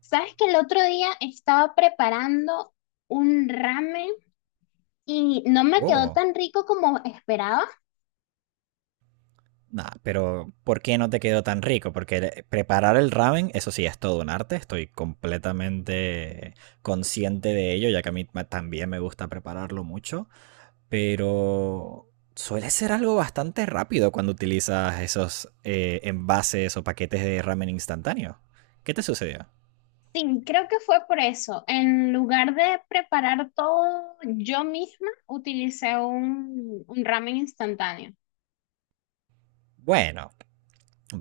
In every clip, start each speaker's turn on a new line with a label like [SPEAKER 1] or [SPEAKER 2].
[SPEAKER 1] Sabes que el otro día estaba preparando un ramen y no me quedó
[SPEAKER 2] Oh,
[SPEAKER 1] tan rico como esperaba.
[SPEAKER 2] nada, pero ¿por qué no te quedó tan rico? Porque preparar el ramen, eso sí, es todo un arte. Estoy completamente consciente de ello, ya que a mí también me gusta prepararlo mucho. Pero suele ser algo bastante rápido cuando utilizas esos envases o paquetes de ramen instantáneo. ¿Qué te sucedió?
[SPEAKER 1] Sí, creo que fue por eso. En lugar de preparar todo yo misma, utilicé un ramen instantáneo.
[SPEAKER 2] Bueno,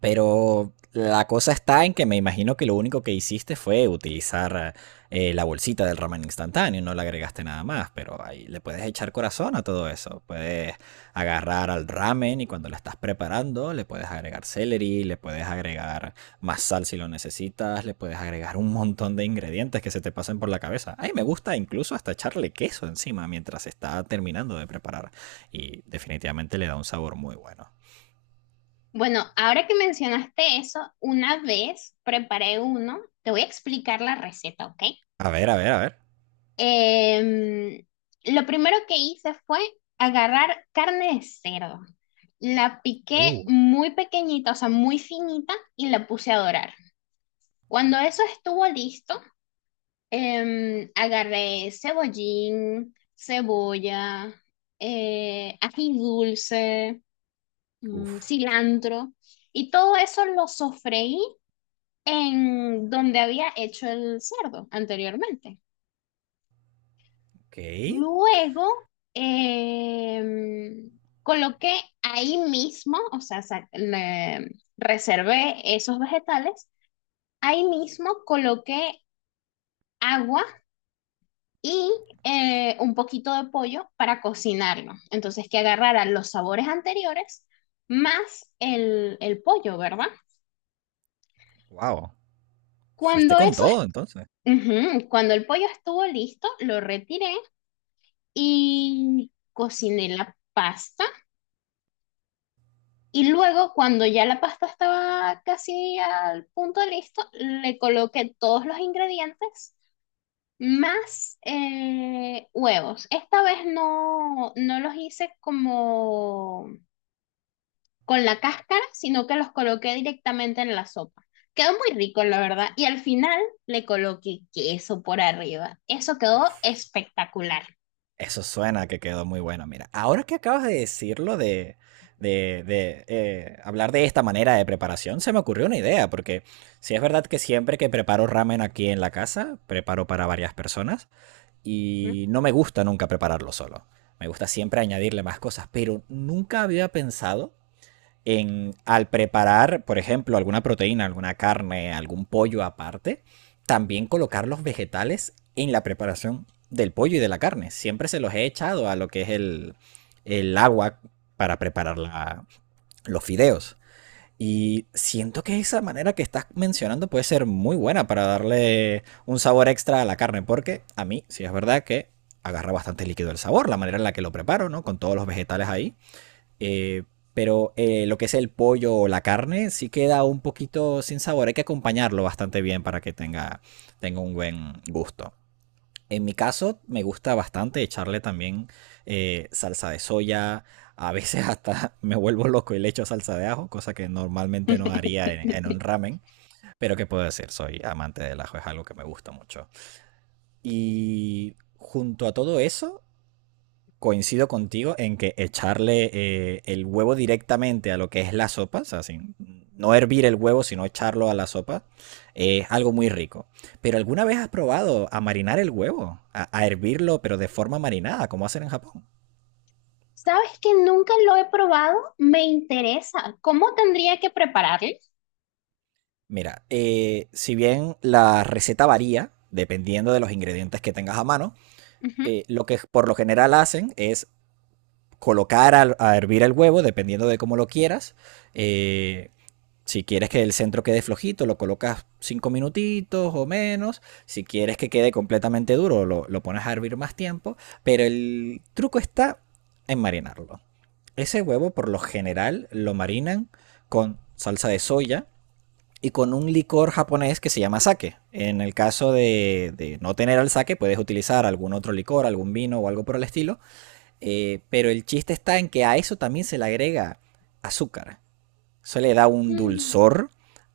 [SPEAKER 2] pero la cosa está en que me imagino que lo único que hiciste fue utilizar la bolsita del ramen instantáneo, no le agregaste nada más, pero ahí le puedes echar corazón a todo eso. Puedes agarrar al ramen y cuando lo estás preparando le puedes agregar celery, le puedes agregar más sal si lo necesitas, le puedes agregar un montón de ingredientes que se te pasen por la cabeza. Ay, me gusta incluso hasta echarle queso encima mientras está terminando de preparar y definitivamente le da un sabor muy bueno.
[SPEAKER 1] Bueno, ahora que mencionaste eso, una vez preparé uno, te voy a explicar la receta, ¿ok?
[SPEAKER 2] A ver, a ver, a ver.
[SPEAKER 1] Em, lo primero que hice fue agarrar carne de cerdo. La piqué
[SPEAKER 2] Uh,
[SPEAKER 1] muy pequeñita, o sea, muy finita, y la puse a dorar. Cuando eso estuvo listo, agarré cebollín, cebolla, ají dulce,
[SPEAKER 2] Uf.
[SPEAKER 1] cilantro, y todo eso lo sofreí en donde había hecho el cerdo anteriormente.
[SPEAKER 2] Ok.
[SPEAKER 1] Luego coloqué ahí mismo, o sea, reservé esos vegetales. Ahí mismo coloqué agua y un poquito de pollo para cocinarlo. Entonces, que agarrara los sabores anteriores más el pollo, ¿verdad?
[SPEAKER 2] Wow. Fuiste
[SPEAKER 1] Cuando
[SPEAKER 2] con
[SPEAKER 1] eso,
[SPEAKER 2] todo entonces.
[SPEAKER 1] est- Ujú, cuando el pollo estuvo listo, lo retiré y cociné la pasta. Y luego, cuando ya la pasta estaba casi al punto de listo, le coloqué todos los ingredientes más huevos. Esta vez no los hice como con la cáscara, sino que los coloqué directamente en la sopa. Quedó muy rico, la verdad. Y al final le coloqué queso por arriba. Eso quedó
[SPEAKER 2] Uf.
[SPEAKER 1] espectacular.
[SPEAKER 2] Eso suena que quedó muy bueno. Mira, ahora que acabas de decirlo de hablar de esta manera de preparación, se me ocurrió una idea, porque si es verdad que siempre que preparo ramen aquí en la casa, preparo para varias personas y no me gusta nunca prepararlo solo. Me gusta siempre añadirle más cosas, pero nunca había pensado en, al preparar, por ejemplo, alguna proteína, alguna carne, algún pollo aparte, también colocar los vegetales en la preparación del pollo y de la carne. Siempre se los he echado a lo que es el agua para preparar la, los fideos. Y siento que esa manera que estás mencionando puede ser muy buena para darle un sabor extra a la carne, porque a mí sí es verdad que agarra bastante líquido el sabor, la manera en la que lo preparo, ¿no? Con todos los vegetales ahí. Eh, pero lo que es el pollo o la carne sí queda un poquito sin sabor. Hay que acompañarlo bastante bien para que tenga, tenga un buen gusto. En mi caso, me gusta bastante echarle también salsa de soya. A veces hasta me vuelvo loco y le echo salsa de ajo, cosa que normalmente no haría en, un ramen. Pero qué puedo decir, soy amante del ajo, es algo que me gusta mucho. Y junto a todo eso, coincido contigo en que echarle el huevo directamente a lo que es la sopa, o sea, sin, no hervir el huevo, sino echarlo a la sopa, es algo muy rico. Pero ¿alguna vez has probado a marinar el huevo? A hervirlo, pero de forma marinada, como hacen en Japón.
[SPEAKER 1] ¿Sabes que nunca lo he probado? Me interesa. ¿Cómo tendría que prepararlo?
[SPEAKER 2] Mira, si bien la receta varía, dependiendo de los ingredientes que tengas a mano, lo que por lo general hacen es colocar a hervir el huevo, dependiendo de cómo lo quieras. eh, Si quieres que el centro quede flojito, lo colocas 5 minutitos o menos. Si quieres que quede completamente duro, lo pones a hervir más tiempo. Pero el truco está en marinarlo. Ese huevo por lo general lo marinan con salsa de soya y con un licor japonés que se llama sake. En el caso de no tener al sake, puedes utilizar algún otro licor, algún vino o algo por el estilo. Pero el chiste está en que a eso también se le agrega azúcar. Eso le da un dulzor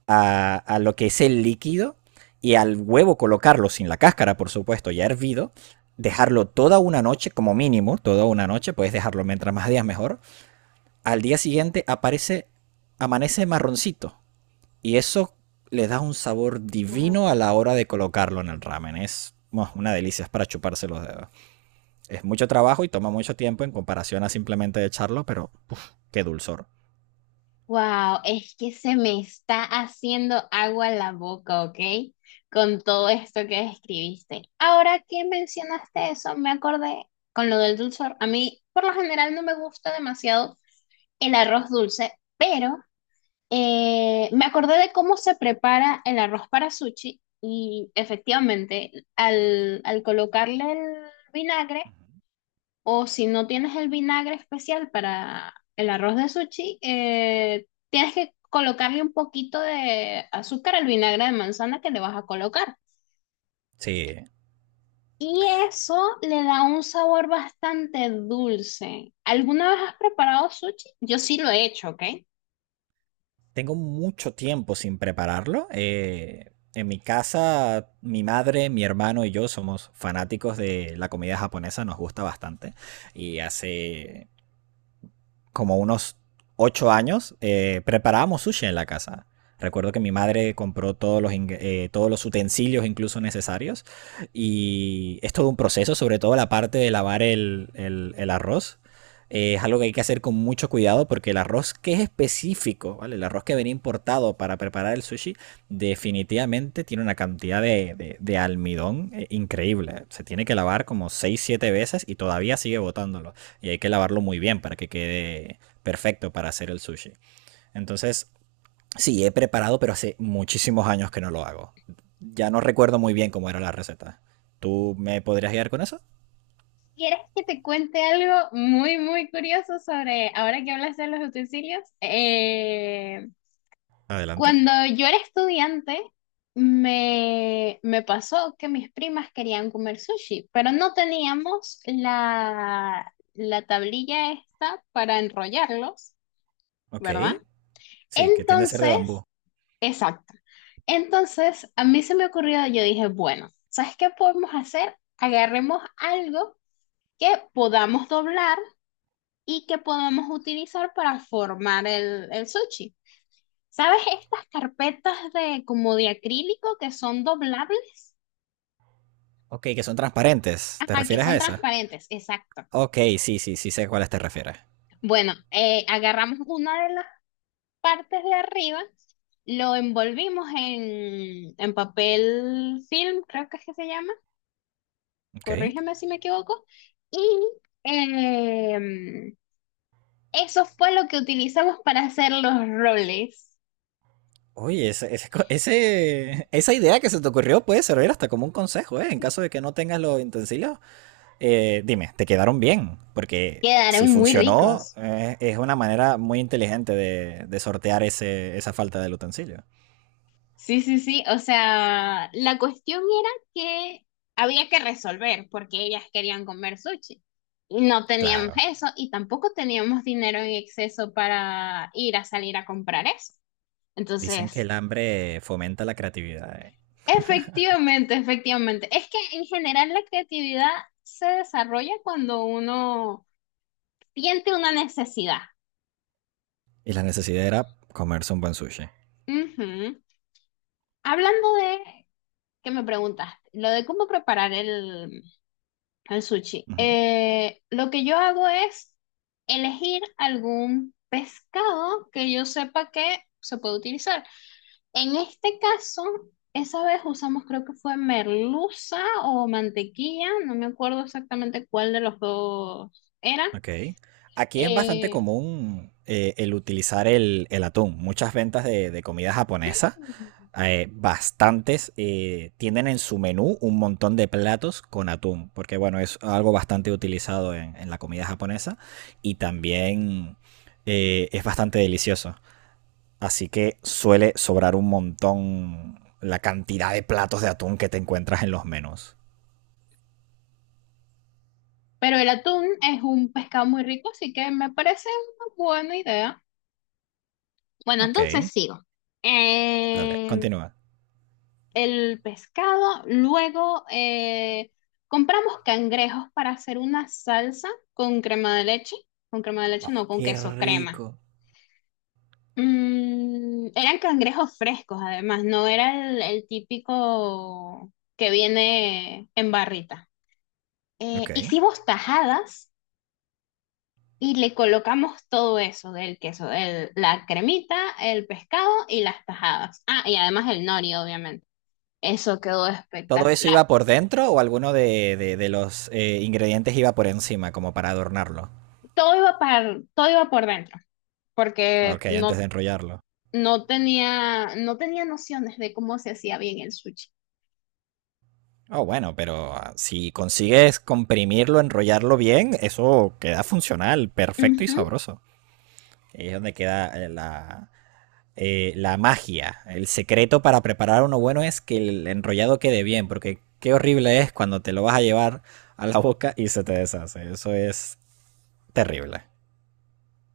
[SPEAKER 2] a lo que es el líquido y al huevo colocarlo sin la cáscara, por supuesto, ya hervido, dejarlo toda una noche como mínimo, toda una noche, puedes dejarlo mientras más días mejor. Al día siguiente aparece, amanece marroncito y eso le da un sabor
[SPEAKER 1] Wow.
[SPEAKER 2] divino a la hora de colocarlo en el ramen. Es bueno, una delicia, es para chuparse los dedos. Es mucho trabajo y toma mucho tiempo en comparación a simplemente echarlo, pero uf, qué dulzor.
[SPEAKER 1] Wow, es que se me está haciendo agua la boca, ¿ok? Con todo esto que describiste. Ahora que mencionaste eso, me acordé con lo del dulzor. A mí, por lo general, no me gusta demasiado el arroz dulce, pero me acordé de cómo se prepara el arroz para sushi y efectivamente, al colocarle el vinagre. O si no tienes el vinagre especial para el arroz de sushi, tienes que colocarle un poquito de azúcar al vinagre de manzana que le vas a colocar.
[SPEAKER 2] Sí,
[SPEAKER 1] Y eso le da un sabor bastante dulce. ¿Alguna vez has preparado sushi? Yo sí lo he hecho, ¿ok?
[SPEAKER 2] tengo mucho tiempo sin prepararlo. En mi casa, mi madre, mi hermano y yo somos fanáticos de la comida japonesa, nos gusta bastante. Y hace como unos 8 años, preparábamos sushi en la casa. Recuerdo que mi madre compró todos los utensilios incluso necesarios y es todo un proceso, sobre todo la parte de lavar el arroz. Es algo que hay que hacer con mucho cuidado porque el arroz que es específico, ¿vale? El arroz que venía importado para preparar el sushi, definitivamente tiene una cantidad de almidón increíble. Se tiene que lavar como seis siete veces y todavía sigue botándolo y hay que lavarlo muy bien para que quede perfecto para hacer el sushi. Entonces, sí, he preparado, pero hace muchísimos años que no lo hago. Ya no recuerdo muy bien cómo era la receta. ¿Tú me podrías guiar con eso?
[SPEAKER 1] ¿Quieres que te cuente algo muy, muy curioso sobre, ahora que hablas de los utensilios?
[SPEAKER 2] Adelante.
[SPEAKER 1] Cuando yo era estudiante, me pasó que mis primas querían comer sushi, pero no teníamos la tablilla esta para enrollarlos,
[SPEAKER 2] Ok.
[SPEAKER 1] ¿verdad?
[SPEAKER 2] Sí, que tiende a ser de bambú.
[SPEAKER 1] Entonces, exacto. Entonces, a mí se me ocurrió, yo dije, bueno, ¿sabes qué podemos hacer? Agarremos algo que podamos doblar y que podamos utilizar para formar el sushi. ¿Sabes estas carpetas de como de acrílico que son doblables?
[SPEAKER 2] Ok, que son transparentes. ¿Te
[SPEAKER 1] Ajá, que
[SPEAKER 2] refieres
[SPEAKER 1] son
[SPEAKER 2] a esa?
[SPEAKER 1] transparentes, exacto.
[SPEAKER 2] Ok, sí, sí, sí sé a cuáles te refieres.
[SPEAKER 1] Bueno, agarramos una de las partes de arriba, lo envolvimos en papel film, creo que es que se llama,
[SPEAKER 2] Ok.
[SPEAKER 1] corrígeme si me equivoco, y em, eso fue lo que utilizamos para hacer los roles.
[SPEAKER 2] Oye, ese esa idea que se te ocurrió puede servir hasta como un consejo, ¿eh? En caso de que no tengas los utensilios. Dime, ¿te quedaron bien? Porque si
[SPEAKER 1] Quedaron muy
[SPEAKER 2] funcionó,
[SPEAKER 1] ricos.
[SPEAKER 2] es una manera muy inteligente de sortear ese, esa falta del utensilio.
[SPEAKER 1] Sí, sí, sí. O sea, la cuestión era que había que resolver porque ellas querían comer sushi. Y no teníamos
[SPEAKER 2] Claro,
[SPEAKER 1] eso y tampoco teníamos dinero en exceso para ir a salir a comprar eso.
[SPEAKER 2] dicen que
[SPEAKER 1] Entonces,
[SPEAKER 2] el hambre fomenta la creatividad, ¿eh?
[SPEAKER 1] efectivamente, efectivamente. Es que en general la creatividad se desarrolla cuando uno siente una necesidad.
[SPEAKER 2] Y la necesidad era comerse un buen sushi.
[SPEAKER 1] Ujú. Hablando de, que me preguntaste, lo de cómo preparar el. El sushi.
[SPEAKER 2] Ujú.
[SPEAKER 1] Lo que yo hago es elegir algún pescado que yo sepa que se puede utilizar. En este caso, esa vez usamos, creo que fue merluza o mantequilla, no me acuerdo exactamente cuál de los dos era.
[SPEAKER 2] Ok. Aquí es bastante
[SPEAKER 1] Eh,
[SPEAKER 2] común el utilizar el atún. Muchas ventas de comida japonesa,
[SPEAKER 1] mm,
[SPEAKER 2] bastantes, tienen en su menú un montón de platos con atún, porque bueno, es algo bastante utilizado en la comida japonesa y también es bastante delicioso. Así que suele sobrar un montón la cantidad de platos de atún que te encuentras en los menús.
[SPEAKER 1] pero el atún es un pescado muy rico, así que me parece una buena idea. Bueno,
[SPEAKER 2] Ok,
[SPEAKER 1] entonces sigo.
[SPEAKER 2] dale,
[SPEAKER 1] Em,
[SPEAKER 2] continúa.
[SPEAKER 1] el pescado, luego compramos cangrejos para hacer una salsa con crema de leche, con crema de leche no,
[SPEAKER 2] Oh,
[SPEAKER 1] con
[SPEAKER 2] qué
[SPEAKER 1] queso crema.
[SPEAKER 2] rico.
[SPEAKER 1] Mm, eran cangrejos frescos además, no era el típico que viene en barrita.
[SPEAKER 2] Ok.
[SPEAKER 1] Hicimos tajadas y le colocamos todo eso del queso, la cremita, el pescado y las tajadas. Ah, y además el nori, obviamente. Eso quedó
[SPEAKER 2] ¿Todo eso
[SPEAKER 1] espectacular.
[SPEAKER 2] iba por dentro o alguno de los ingredientes iba por encima, como para adornarlo?
[SPEAKER 1] Todo iba para, todo iba por dentro, porque
[SPEAKER 2] Ok, antes
[SPEAKER 1] no,
[SPEAKER 2] de enrollarlo.
[SPEAKER 1] no tenía nociones de cómo se hacía bien el sushi.
[SPEAKER 2] Oh, bueno, pero ah, si consigues comprimirlo, enrollarlo bien, eso queda funcional, perfecto y
[SPEAKER 1] Ujú.
[SPEAKER 2] sabroso. Ahí es donde queda la magia. El secreto para preparar uno bueno es que el enrollado quede bien, porque qué horrible es cuando te lo vas a llevar a la boca y se te deshace. Eso es terrible.